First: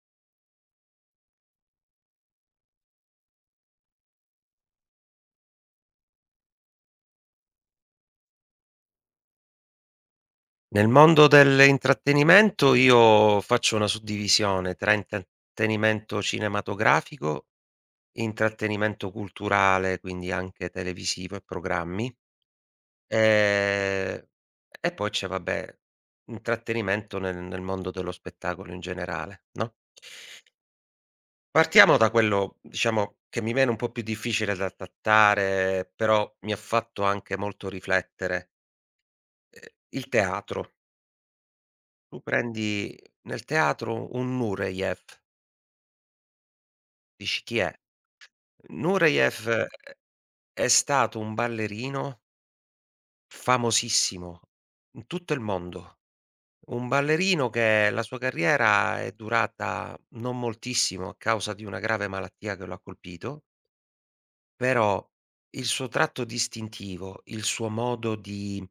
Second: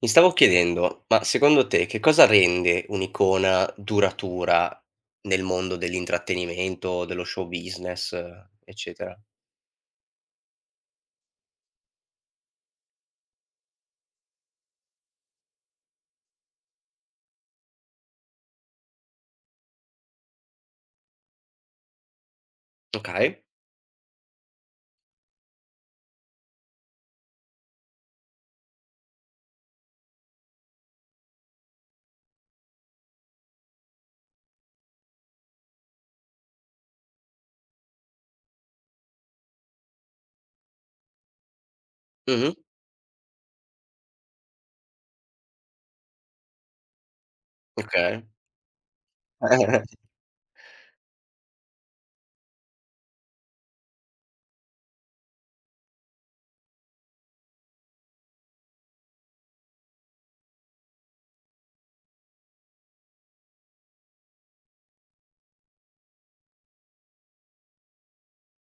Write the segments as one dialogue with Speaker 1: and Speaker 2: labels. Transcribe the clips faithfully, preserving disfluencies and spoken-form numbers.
Speaker 1: Mi stavo chiedendo, ma secondo te che cosa rende un'icona duratura nel mondo dell'intrattenimento, dello show business, eccetera?
Speaker 2: Nel mondo dell'intrattenimento io faccio una suddivisione tra intrattenimento cinematografico, intrattenimento culturale, quindi anche televisivo e programmi.
Speaker 1: Okay.
Speaker 2: ehm, e poi c'è, vabbè, intrattenimento nel nel mondo dello spettacolo in generale, no. Partiamo da quello, diciamo, che mi viene un po' più difficile da trattare, però mi ha fatto anche molto riflettere, ehm, il teatro. Tu
Speaker 1: Mh-mh.
Speaker 2: prendi nel teatro un Nureyev, dici: "Chi è?"
Speaker 1: Okay.
Speaker 2: Nureyev Mh. è stato un ballerino famosissimo in tutto il mondo. Un ballerino che la sua carriera è durata non moltissimo a causa di una grave malattia che lo ha colpito, però il suo tratto distintivo, il suo modo di,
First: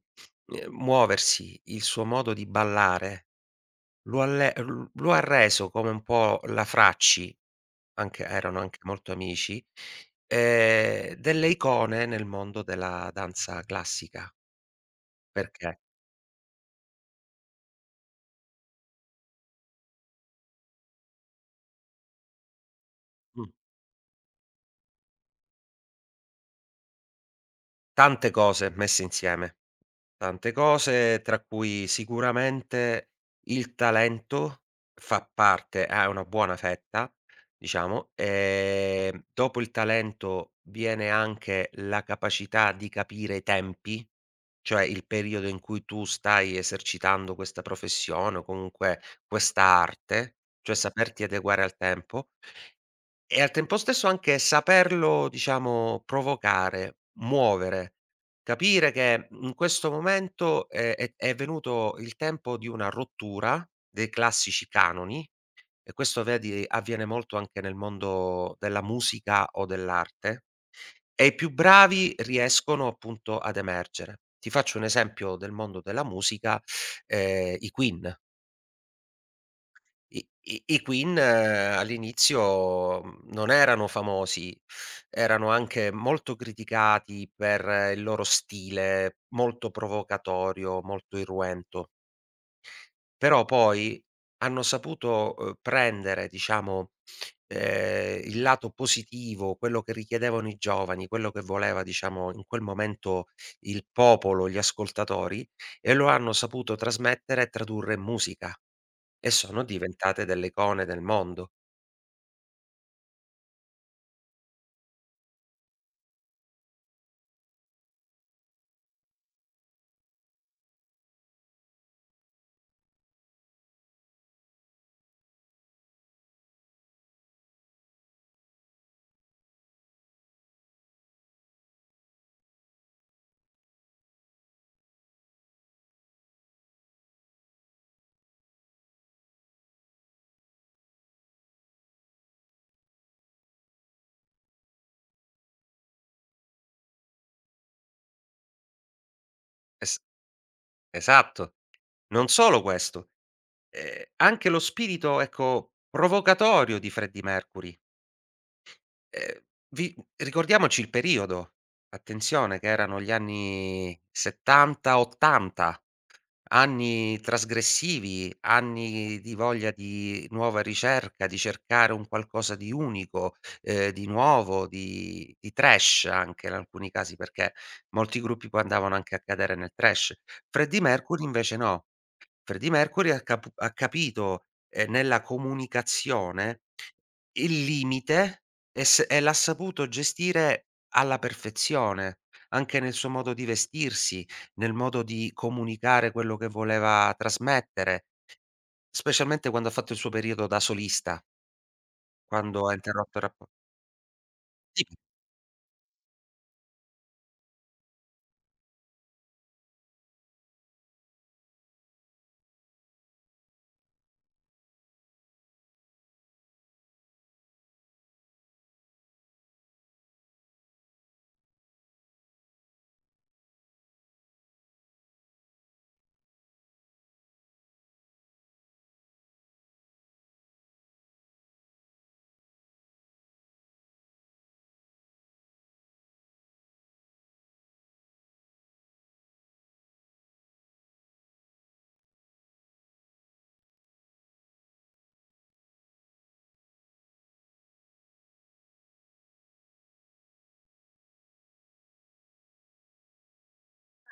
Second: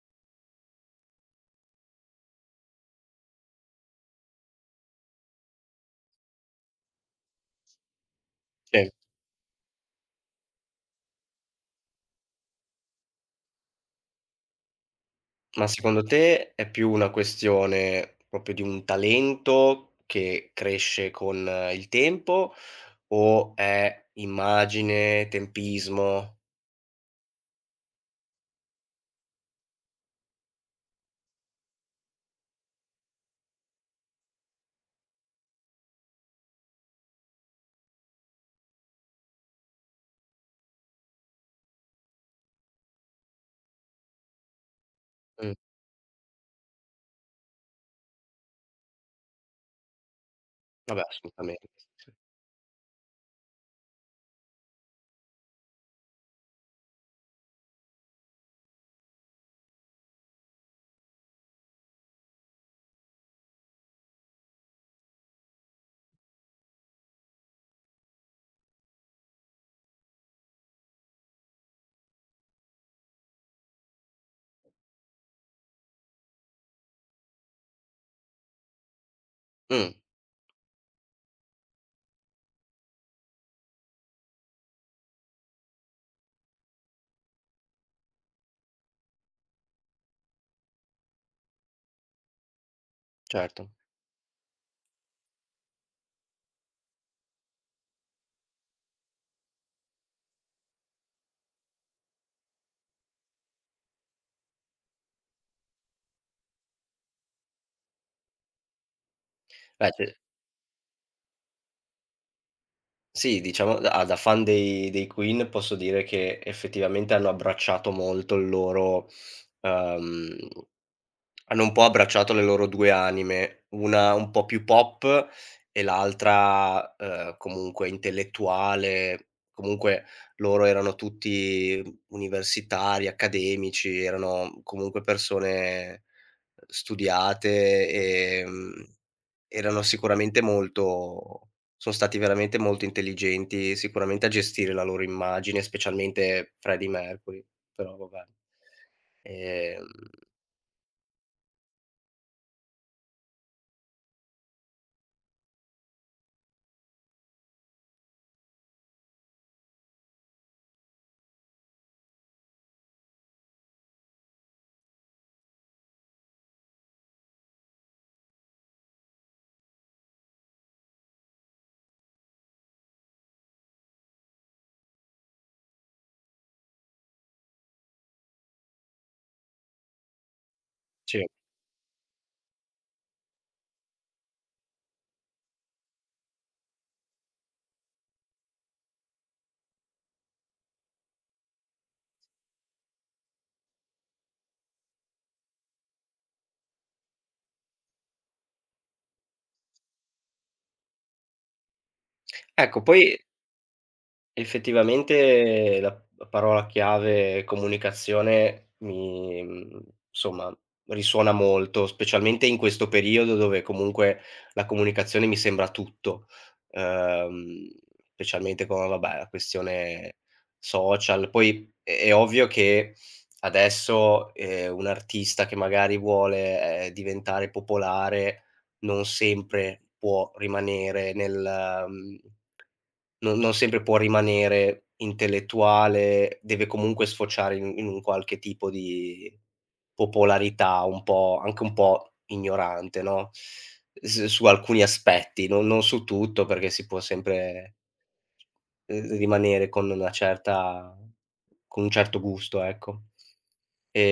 Speaker 2: ehm, muoversi, il suo modo di ballare lo ha le l lo ha reso come un po' la Fracci. Anche erano anche
Speaker 1: Sì.
Speaker 2: molto amici, ehm, delle icone nel mondo della danza classica,
Speaker 1: Ma
Speaker 2: perché
Speaker 1: secondo te è più una questione proprio di un talento che cresce con il tempo
Speaker 2: mh,
Speaker 1: o è immagine, tempismo?
Speaker 2: tante cose messe insieme. Tante cose, tra cui sicuramente il talento fa parte, è una buona fetta, diciamo. Ehm, dopo il talento viene anche la capacità di capire i tempi, cioè il periodo
Speaker 1: Mh,
Speaker 2: in cui tu stai esercitando questa professione o comunque questa arte, cioè
Speaker 1: vabbè
Speaker 2: saperti adeguare
Speaker 1: assolutamente.
Speaker 2: al tempo. E al tempo stesso anche saperlo, diciamo, provocare, muovere, capire che in questo momento è è è venuto il tempo di una rottura dei classici canoni, e questo, vedi, avviene molto anche nel mondo della musica o dell'arte, e i più bravi riescono appunto ad emergere. Ti faccio un esempio del mondo della musica, ehm, i Queen.
Speaker 1: Mh,
Speaker 2: I i i Queen, eh, all'inizio, mhmm, non erano famosi, erano anche molto criticati per, eh, il loro stile molto provocatorio, molto irruento, però
Speaker 1: certo.
Speaker 2: poi hanno saputo, uhm, prendere, diciamo, ehm, il lato positivo, quello che richiedevano i giovani, quello che voleva, diciamo, in quel momento il popolo, gli ascoltatori, e lo hanno saputo trasmettere e tradurre in musica. E sono
Speaker 1: Beh ce
Speaker 2: diventate delle icone del mondo.
Speaker 1: Sì, diciamo da ah, da fan dei dei Queen posso dire che effettivamente hanno abbracciato molto il loro uhm, Hanno un po' abbracciato le loro due anime, una un po' più pop e l'altra, uhm, comunque intellettuale. Comunque loro erano tutti universitari, accademici, erano comunque persone studiate. ehm Erano sicuramente molto son stati veramente molto intelligenti sicuramente a gestire la loro immagine, specialmente Freddie Mercury, però vabbè. Ehm,
Speaker 2: Es Esatto. Non solo questo, ehm, anche lo spirito, ecco, provocatorio di Freddie Mercury. Ehm, vi ricordiamoci il periodo, attenzione che erano gli anni 'settanta, 'ottanta. Anni trasgressivi, anni di voglia di nuova ricerca, di cercare un qualcosa di unico, ehm, di nuovo, di di trash anche in alcuni casi, perché molti gruppi poi andavano anche a cadere nel trash. Freddie Mercury
Speaker 1: sì.
Speaker 2: invece no. Freddie Mercury ha cap ha capito, ehm, nella comunicazione il limite e s e l'ha saputo gestire alla perfezione, anche nel suo modo di vestirsi, nel modo di comunicare quello che voleva trasmettere, specialmente quando ha fatto il suo periodo da solista, quando ha
Speaker 1: Ecco
Speaker 2: interrotto
Speaker 1: poi
Speaker 2: il rappo sì,
Speaker 1: Effettivamente la la parola chiave comunicazione mi mhmm, insomma, risuona molto, specialmente in questo periodo dove comunque la comunicazione mi sembra tutto, uhm, specialmente con vabbè, la questione social. Poi è è ovvio che adesso, ehm, un artista che magari vuole, ehm, diventare popolare non sempre può rimanere nel mhmm, non non sempre può rimanere intellettuale, deve comunque sfociare in in un qualche tipo di popolarità un po' anche un po' ignorante, no, s su alcuni aspetti, non non su tutto, perché si può sempre ehm, rimanere con una certa con un certo gusto, ecco.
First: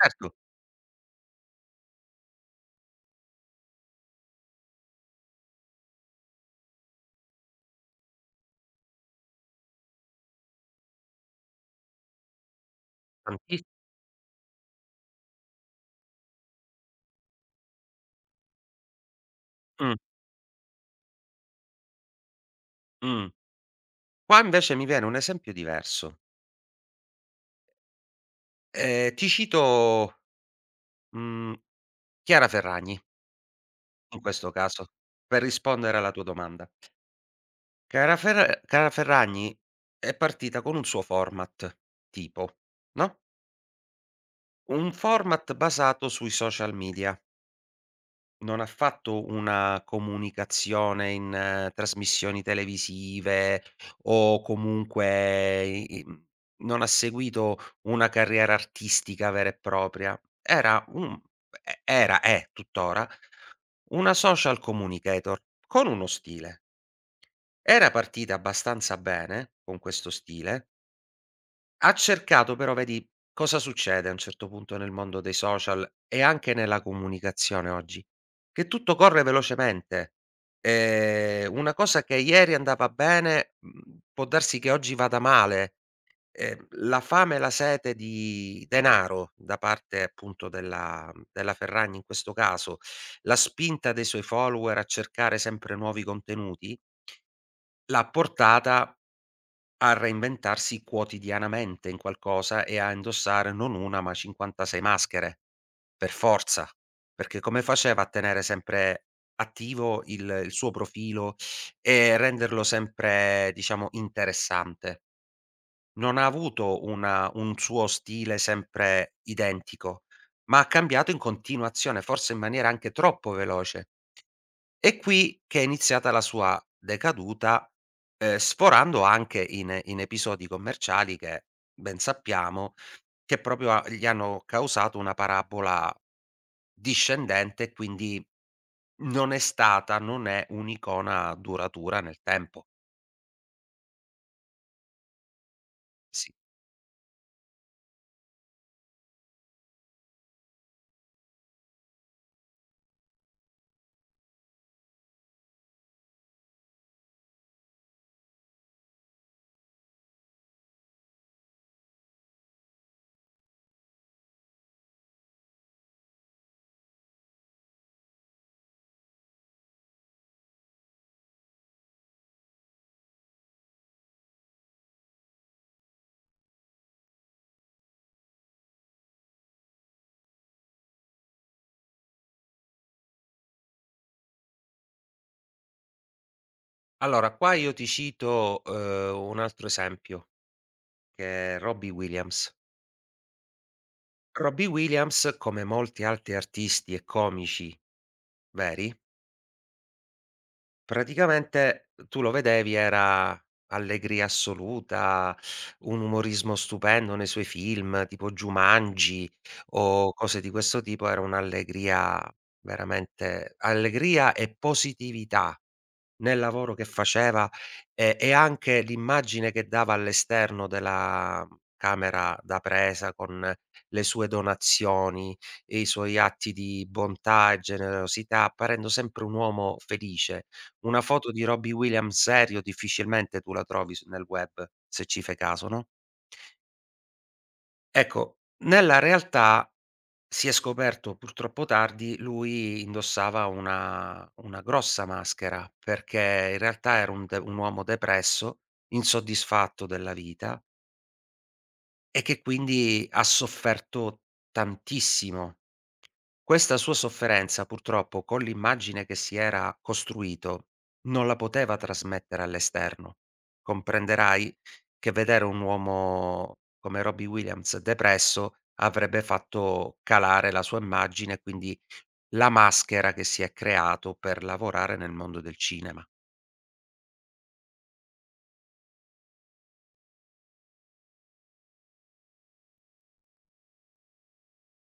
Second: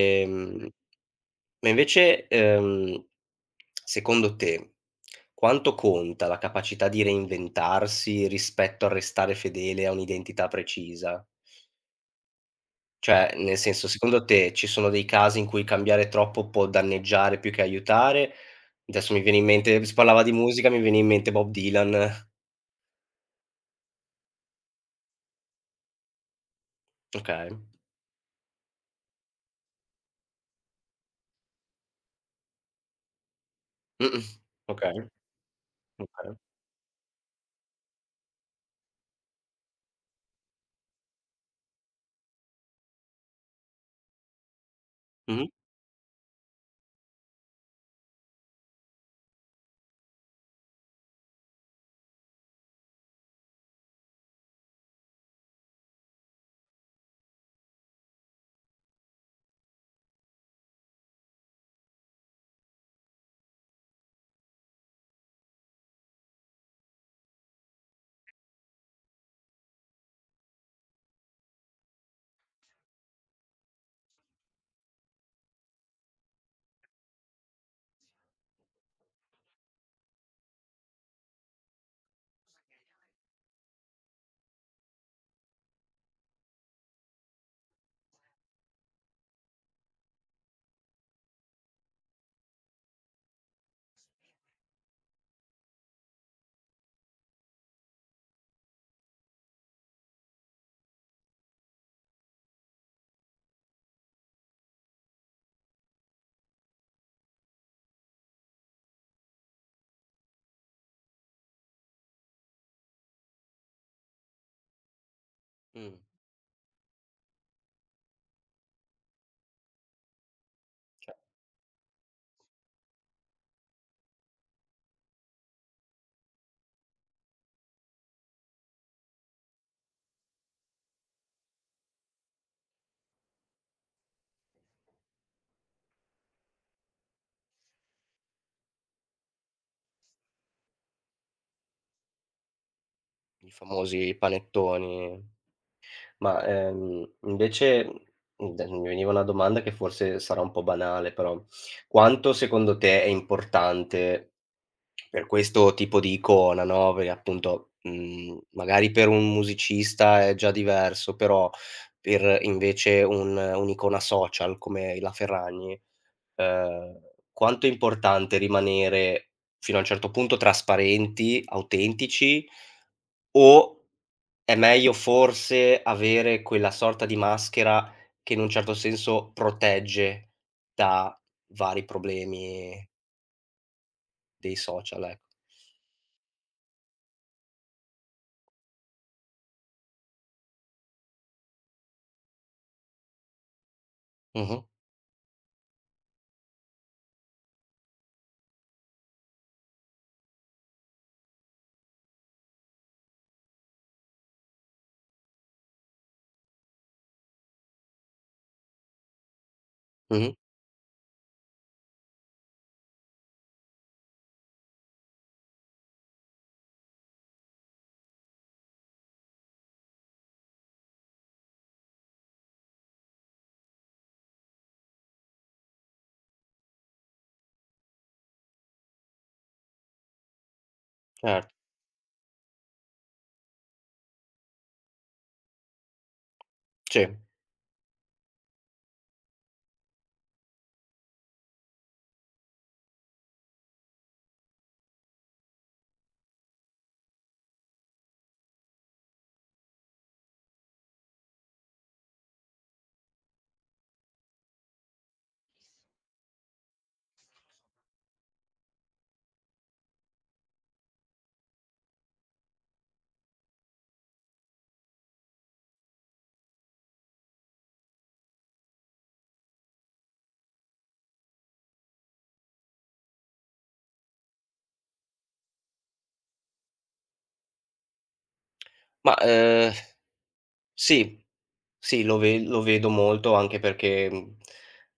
Speaker 2: certo,
Speaker 1: ma invece, ehm, secondo te, quanto conta la capacità di reinventarsi rispetto al restare fedele a un'identità precisa? Cioè, nel
Speaker 2: tantis
Speaker 1: senso, secondo te ci sono dei casi in cui cambiare troppo può danneggiare più che aiutare? Adesso mi viene in mente,
Speaker 2: mh,
Speaker 1: si parlava di musica, mi viene in mente Bob Dylan.
Speaker 2: mh. Qua invece mi viene un esempio diverso.
Speaker 1: Okay.
Speaker 2: Ehm, ti cito, mhmm, Chiara Ferragni. In
Speaker 1: Mh-mh.
Speaker 2: questo caso,
Speaker 1: Okay,
Speaker 2: per rispondere alla tua
Speaker 1: okay.
Speaker 2: domanda, Chiara Ferra Chiara Ferragni è partita con un suo format, tipo, no, un
Speaker 1: Mh-mh.
Speaker 2: format basato sui social media. Non ha fatto una comunicazione in, eh, trasmissioni televisive o comunque i i non ha seguito una carriera artistica vera e propria. Era un e era è tuttora una social communicator con uno stile. Era partita abbastanza bene con questo stile, ha cercato, però vedi cosa succede a un certo punto nel mondo dei social e anche nella comunicazione oggi, che tutto corre velocemente. Ehm, una cosa che ieri andava bene, mhmm, può darsi che oggi vada male. Ehm, la fame e la sete di denaro da parte appunto della della Ferragni in questo caso, la spinta dei suoi follower a cercare sempre nuovi contenuti, l'ha portata a reinventarsi quotidianamente in qualcosa e a indossare non una ma cinquantasei maschere, per forza, perché come faceva a tenere sempre attivo il il suo profilo e renderlo sempre, diciamo, interessante?
Speaker 1: Mh.
Speaker 2: Non ha avuto una, un suo stile sempre identico, ma ha cambiato in continuazione, forse in maniera anche troppo veloce. È qui che è iniziata la sua decaduta, ehm, sforando anche in in episodi commerciali che, ben sappiamo, che proprio a gli hanno causato una parabola discendente e quindi non è stata, non è un'icona duratura nel tempo.
Speaker 1: I famosi panettoni.
Speaker 2: Sì.
Speaker 1: Ma, ehm, invece, mhmm, d mi veniva una domanda che forse sarà un po' banale, però: quanto secondo te è importante per questo tipo di icona, no, perché appunto, mhmm, magari per un musicista è già diverso, però per invece un un'icona social come la Ferragni, ehm, quanto è importante rimanere fino a un certo punto trasparenti, autentici, o è meglio forse avere quella sorta di maschera che in un certo senso protegge da vari problemi dei social, ecco.
Speaker 2: Allora qua io ti cito, uhm, un altro esempio che è Robbie Williams.
Speaker 1: Mh-mh,
Speaker 2: Robbie Williams, come molti altri artisti e comici veri. Praticamente, uhm, tu lo vedevi, era allegria assoluta, un umorismo stupendo nei suoi film, tipo Jumanji o
Speaker 1: mh-mh,
Speaker 2: cose di questo tipo, era un'allegria, veramente allegria e positività. Nel lavoro che faceva, e e anche l'immagine che dava all'esterno della camera da presa con le sue donazioni, e i suoi atti di bontà e generosità, apparendo sempre un uomo felice. Una foto di
Speaker 1: cer
Speaker 2: Robbie Williams serio difficilmente tu la trovi su nel web, se ci fai caso, no,
Speaker 1: sì.
Speaker 2: ecco, nella realtà si è scoperto purtroppo tardi, lui indossava una una grossa maschera, perché in realtà era un de un uomo depresso, insoddisfatto della vita e che quindi ha sofferto tantissimo. Questa sua sofferenza purtroppo con l'immagine che si era costruito non la poteva trasmettere all'esterno. Comprenderai che vedere un uomo come Robbie Williams depresso avrebbe fatto calare la sua immagine e quindi la maschera che si è creato per lavorare nel mondo del cinema.
Speaker 1: Ma, ehm, sì. Sì, lo ve lo vedo molto anche perché, mhmm,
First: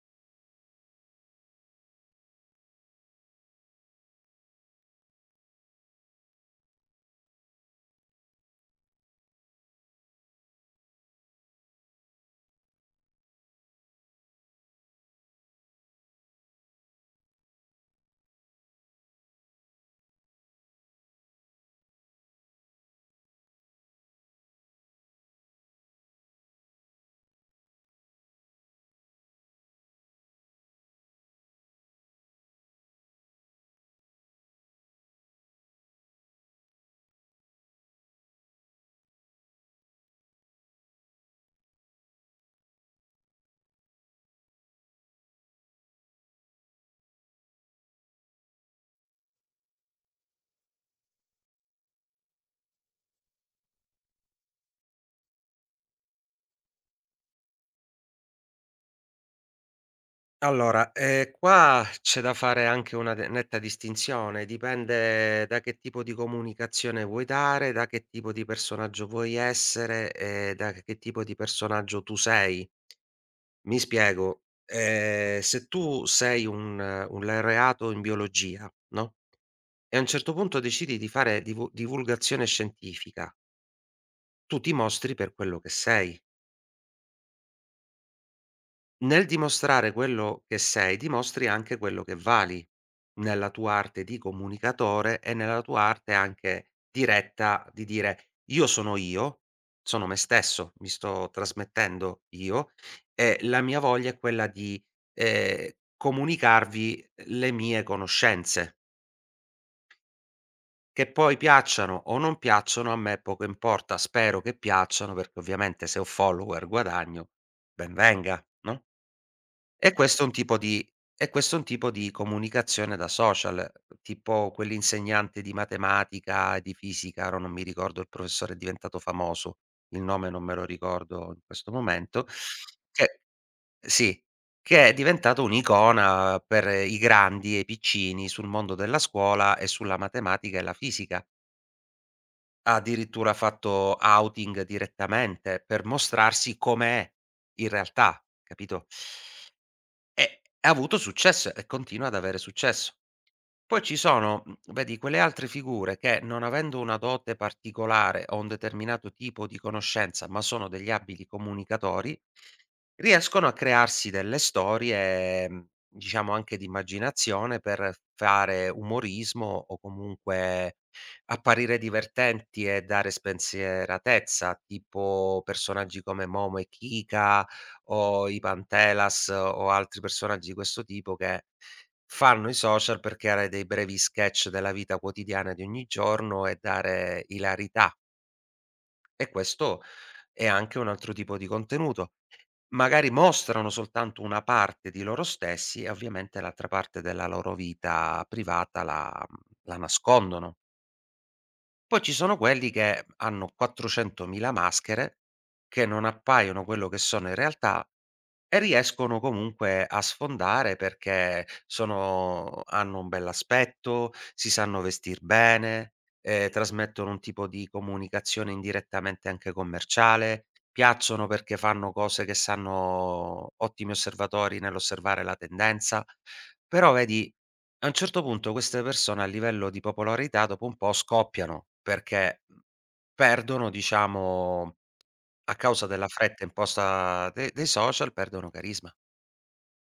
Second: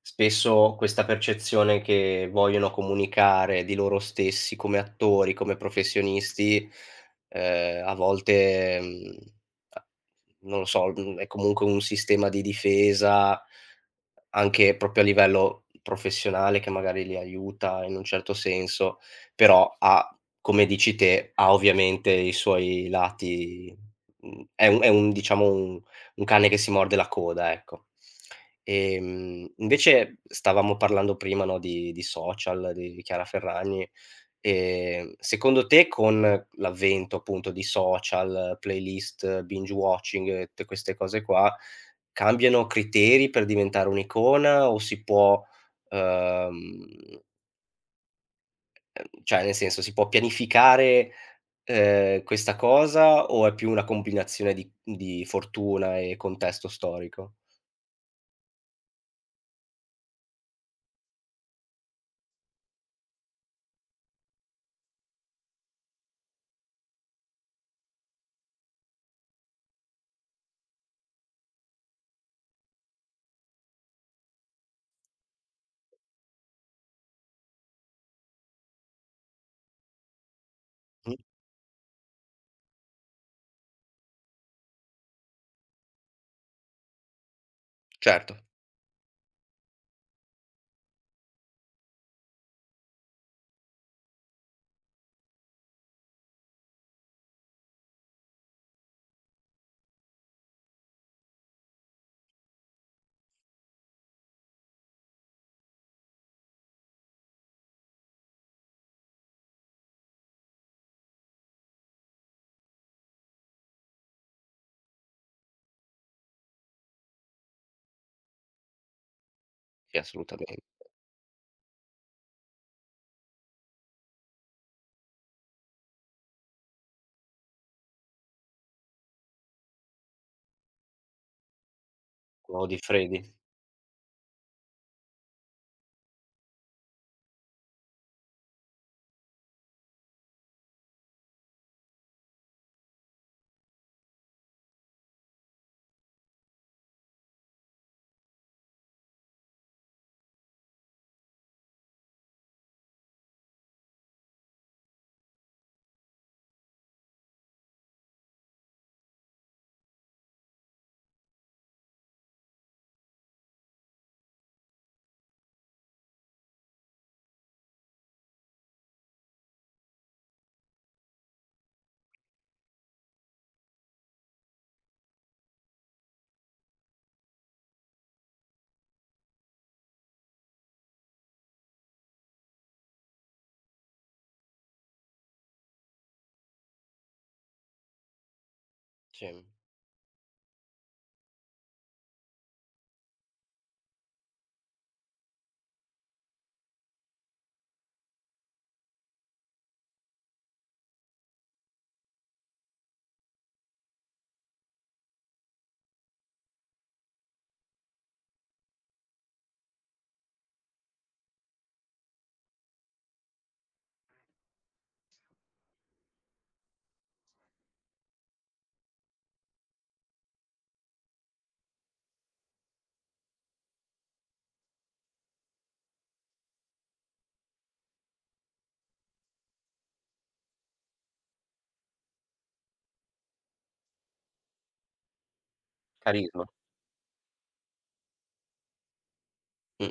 Speaker 1: spesso questa percezione che vogliono comunicare di loro stessi come attori, come professionisti, ehm, a volte, mhmm, a non lo so, mhmm, è comunque un sistema di difesa anche proprio a livello professionale che magari li aiuta in un certo senso, però ha come dici te, ha ovviamente i suoi lati mhmm, È un è un diciamo un un cane che si morde la coda, ecco. Ehm, invece stavamo parlando prima, no, di di social, di di Chiara Ferragni, ehm, secondo te con l'avvento appunto di social, playlist, binge watching e tutte queste cose qua, cambiano criteri per diventare un'icona o si può, ehm, ehm, cioè nel senso si può pianificare, ehm, questa cosa o è più una combinazione di di fortuna e contesto storico?
Speaker 2: Allora, ehm, qua c'è da fare anche una de netta distinzione, dipende da che tipo di comunicazione vuoi dare, da che tipo di personaggio vuoi essere e da che tipo di personaggio tu sei. Mi spiego, ehm, se tu sei un, eh, un laureato in biologia, no, e a un certo punto decidi di
Speaker 1: Mh,
Speaker 2: fare divu divulgazione scientifica, tu ti mostri per quello che sei.
Speaker 1: certo.
Speaker 2: Nel dimostrare quello che sei, dimostri anche quello che vali, nella tua arte di comunicatore e nella tua arte anche diretta di dire: "Io sono io, sono me stesso, mi sto trasmettendo io e la mia voglia è quella di, ehm, comunicarvi le mie conoscenze, che poi piacciano o non piacciono a me poco importa, spero che piacciano perché ovviamente se ho follower guadagno, ben venga", no? E
Speaker 1: Sì,
Speaker 2: questo è un
Speaker 1: assolutamen
Speaker 2: tipo di e questo è un tipo di comunicazione da social, tipo quell'insegnante di matematica e di fisica, ora non mi ricordo, il professore è diventato famoso, il nome non me lo ricordo in questo momento,
Speaker 1: O di
Speaker 2: che
Speaker 1: Freddy,
Speaker 2: sì, che è diventato un'icona per i grandi e i piccini sul mondo della scuola e sulla matematica e la fisica. Ha addirittura fatto outing direttamente per mostrarsi com'è in realtà, capito? E ha avuto successo e continua ad avere successo. Poi ci sono, mhmm, vedi, quelle altre figure che non avendo una dote particolare o un determinato tipo di conoscenza, ma sono degli abili comunicatori, riescono a crearsi delle storie, mhmm, diciamo anche di immaginazione per fare umorismo o comunque apparire divertenti e dare spensieratezza, tipo personaggi come Momo e Kika o i Pantelas o altri personaggi di questo tipo che fanno i social per creare dei brevi sketch della vita quotidiana di ogni giorno e dare ilarità, e
Speaker 1: sì.
Speaker 2: questo è anche un altro tipo di contenuto. Magari mostrano soltanto una parte di loro stessi e ovviamente l'altra parte della loro vita privata la mhmm, la nascondono. Poi ci sono quelli che hanno quattrocentomila maschere, che non appaiono quello che sono in realtà e riescono comunque a sfondare perché sono hanno un bell'aspetto, si sanno vestir bene, ehm, trasmettono un tipo di comunicazione indirettamente anche commerciale, piacciono perché fanno cose che sanno, ottimi osservatori nell'osservare la tendenza. Però vedi, a un certo punto queste persone a livello di popolarità dopo un po' scoppiano, perché mhmm, perdono, diciamo, a causa della fretta
Speaker 1: Carisma.
Speaker 2: imposta de dei social perdono carisma.
Speaker 1: Mh.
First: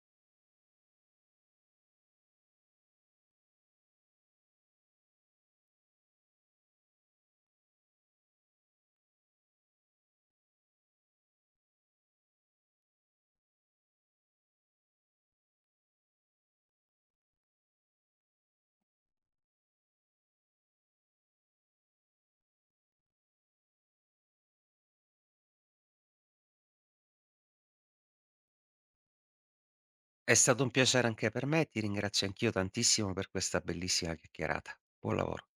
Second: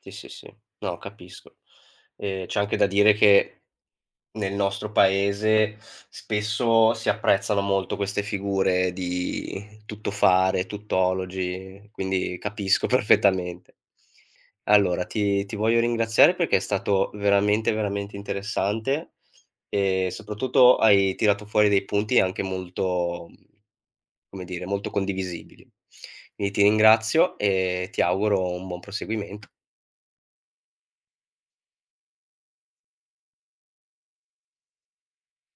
Speaker 1: Sì, sì, sì. No, capisco. Ehm, c'è anche da dire che nel nostro paese spesso si apprezzano molto queste figure di tuttofare, tuttologi, quindi capisco perfettamente. Allora ti ti voglio ringraziare perché è stato veramente, veramente interessante. E soprattutto hai tirato fuori dei punti anche molto mhmm, come dire, molto condivisibili. Quindi ti ringrazio e ti auguro un buon proseguimento.
Speaker 2: È stato un piacere anche per me, ti ringrazio anch'io tantissimo per questa bellissima chiacchierata. Buon lavoro.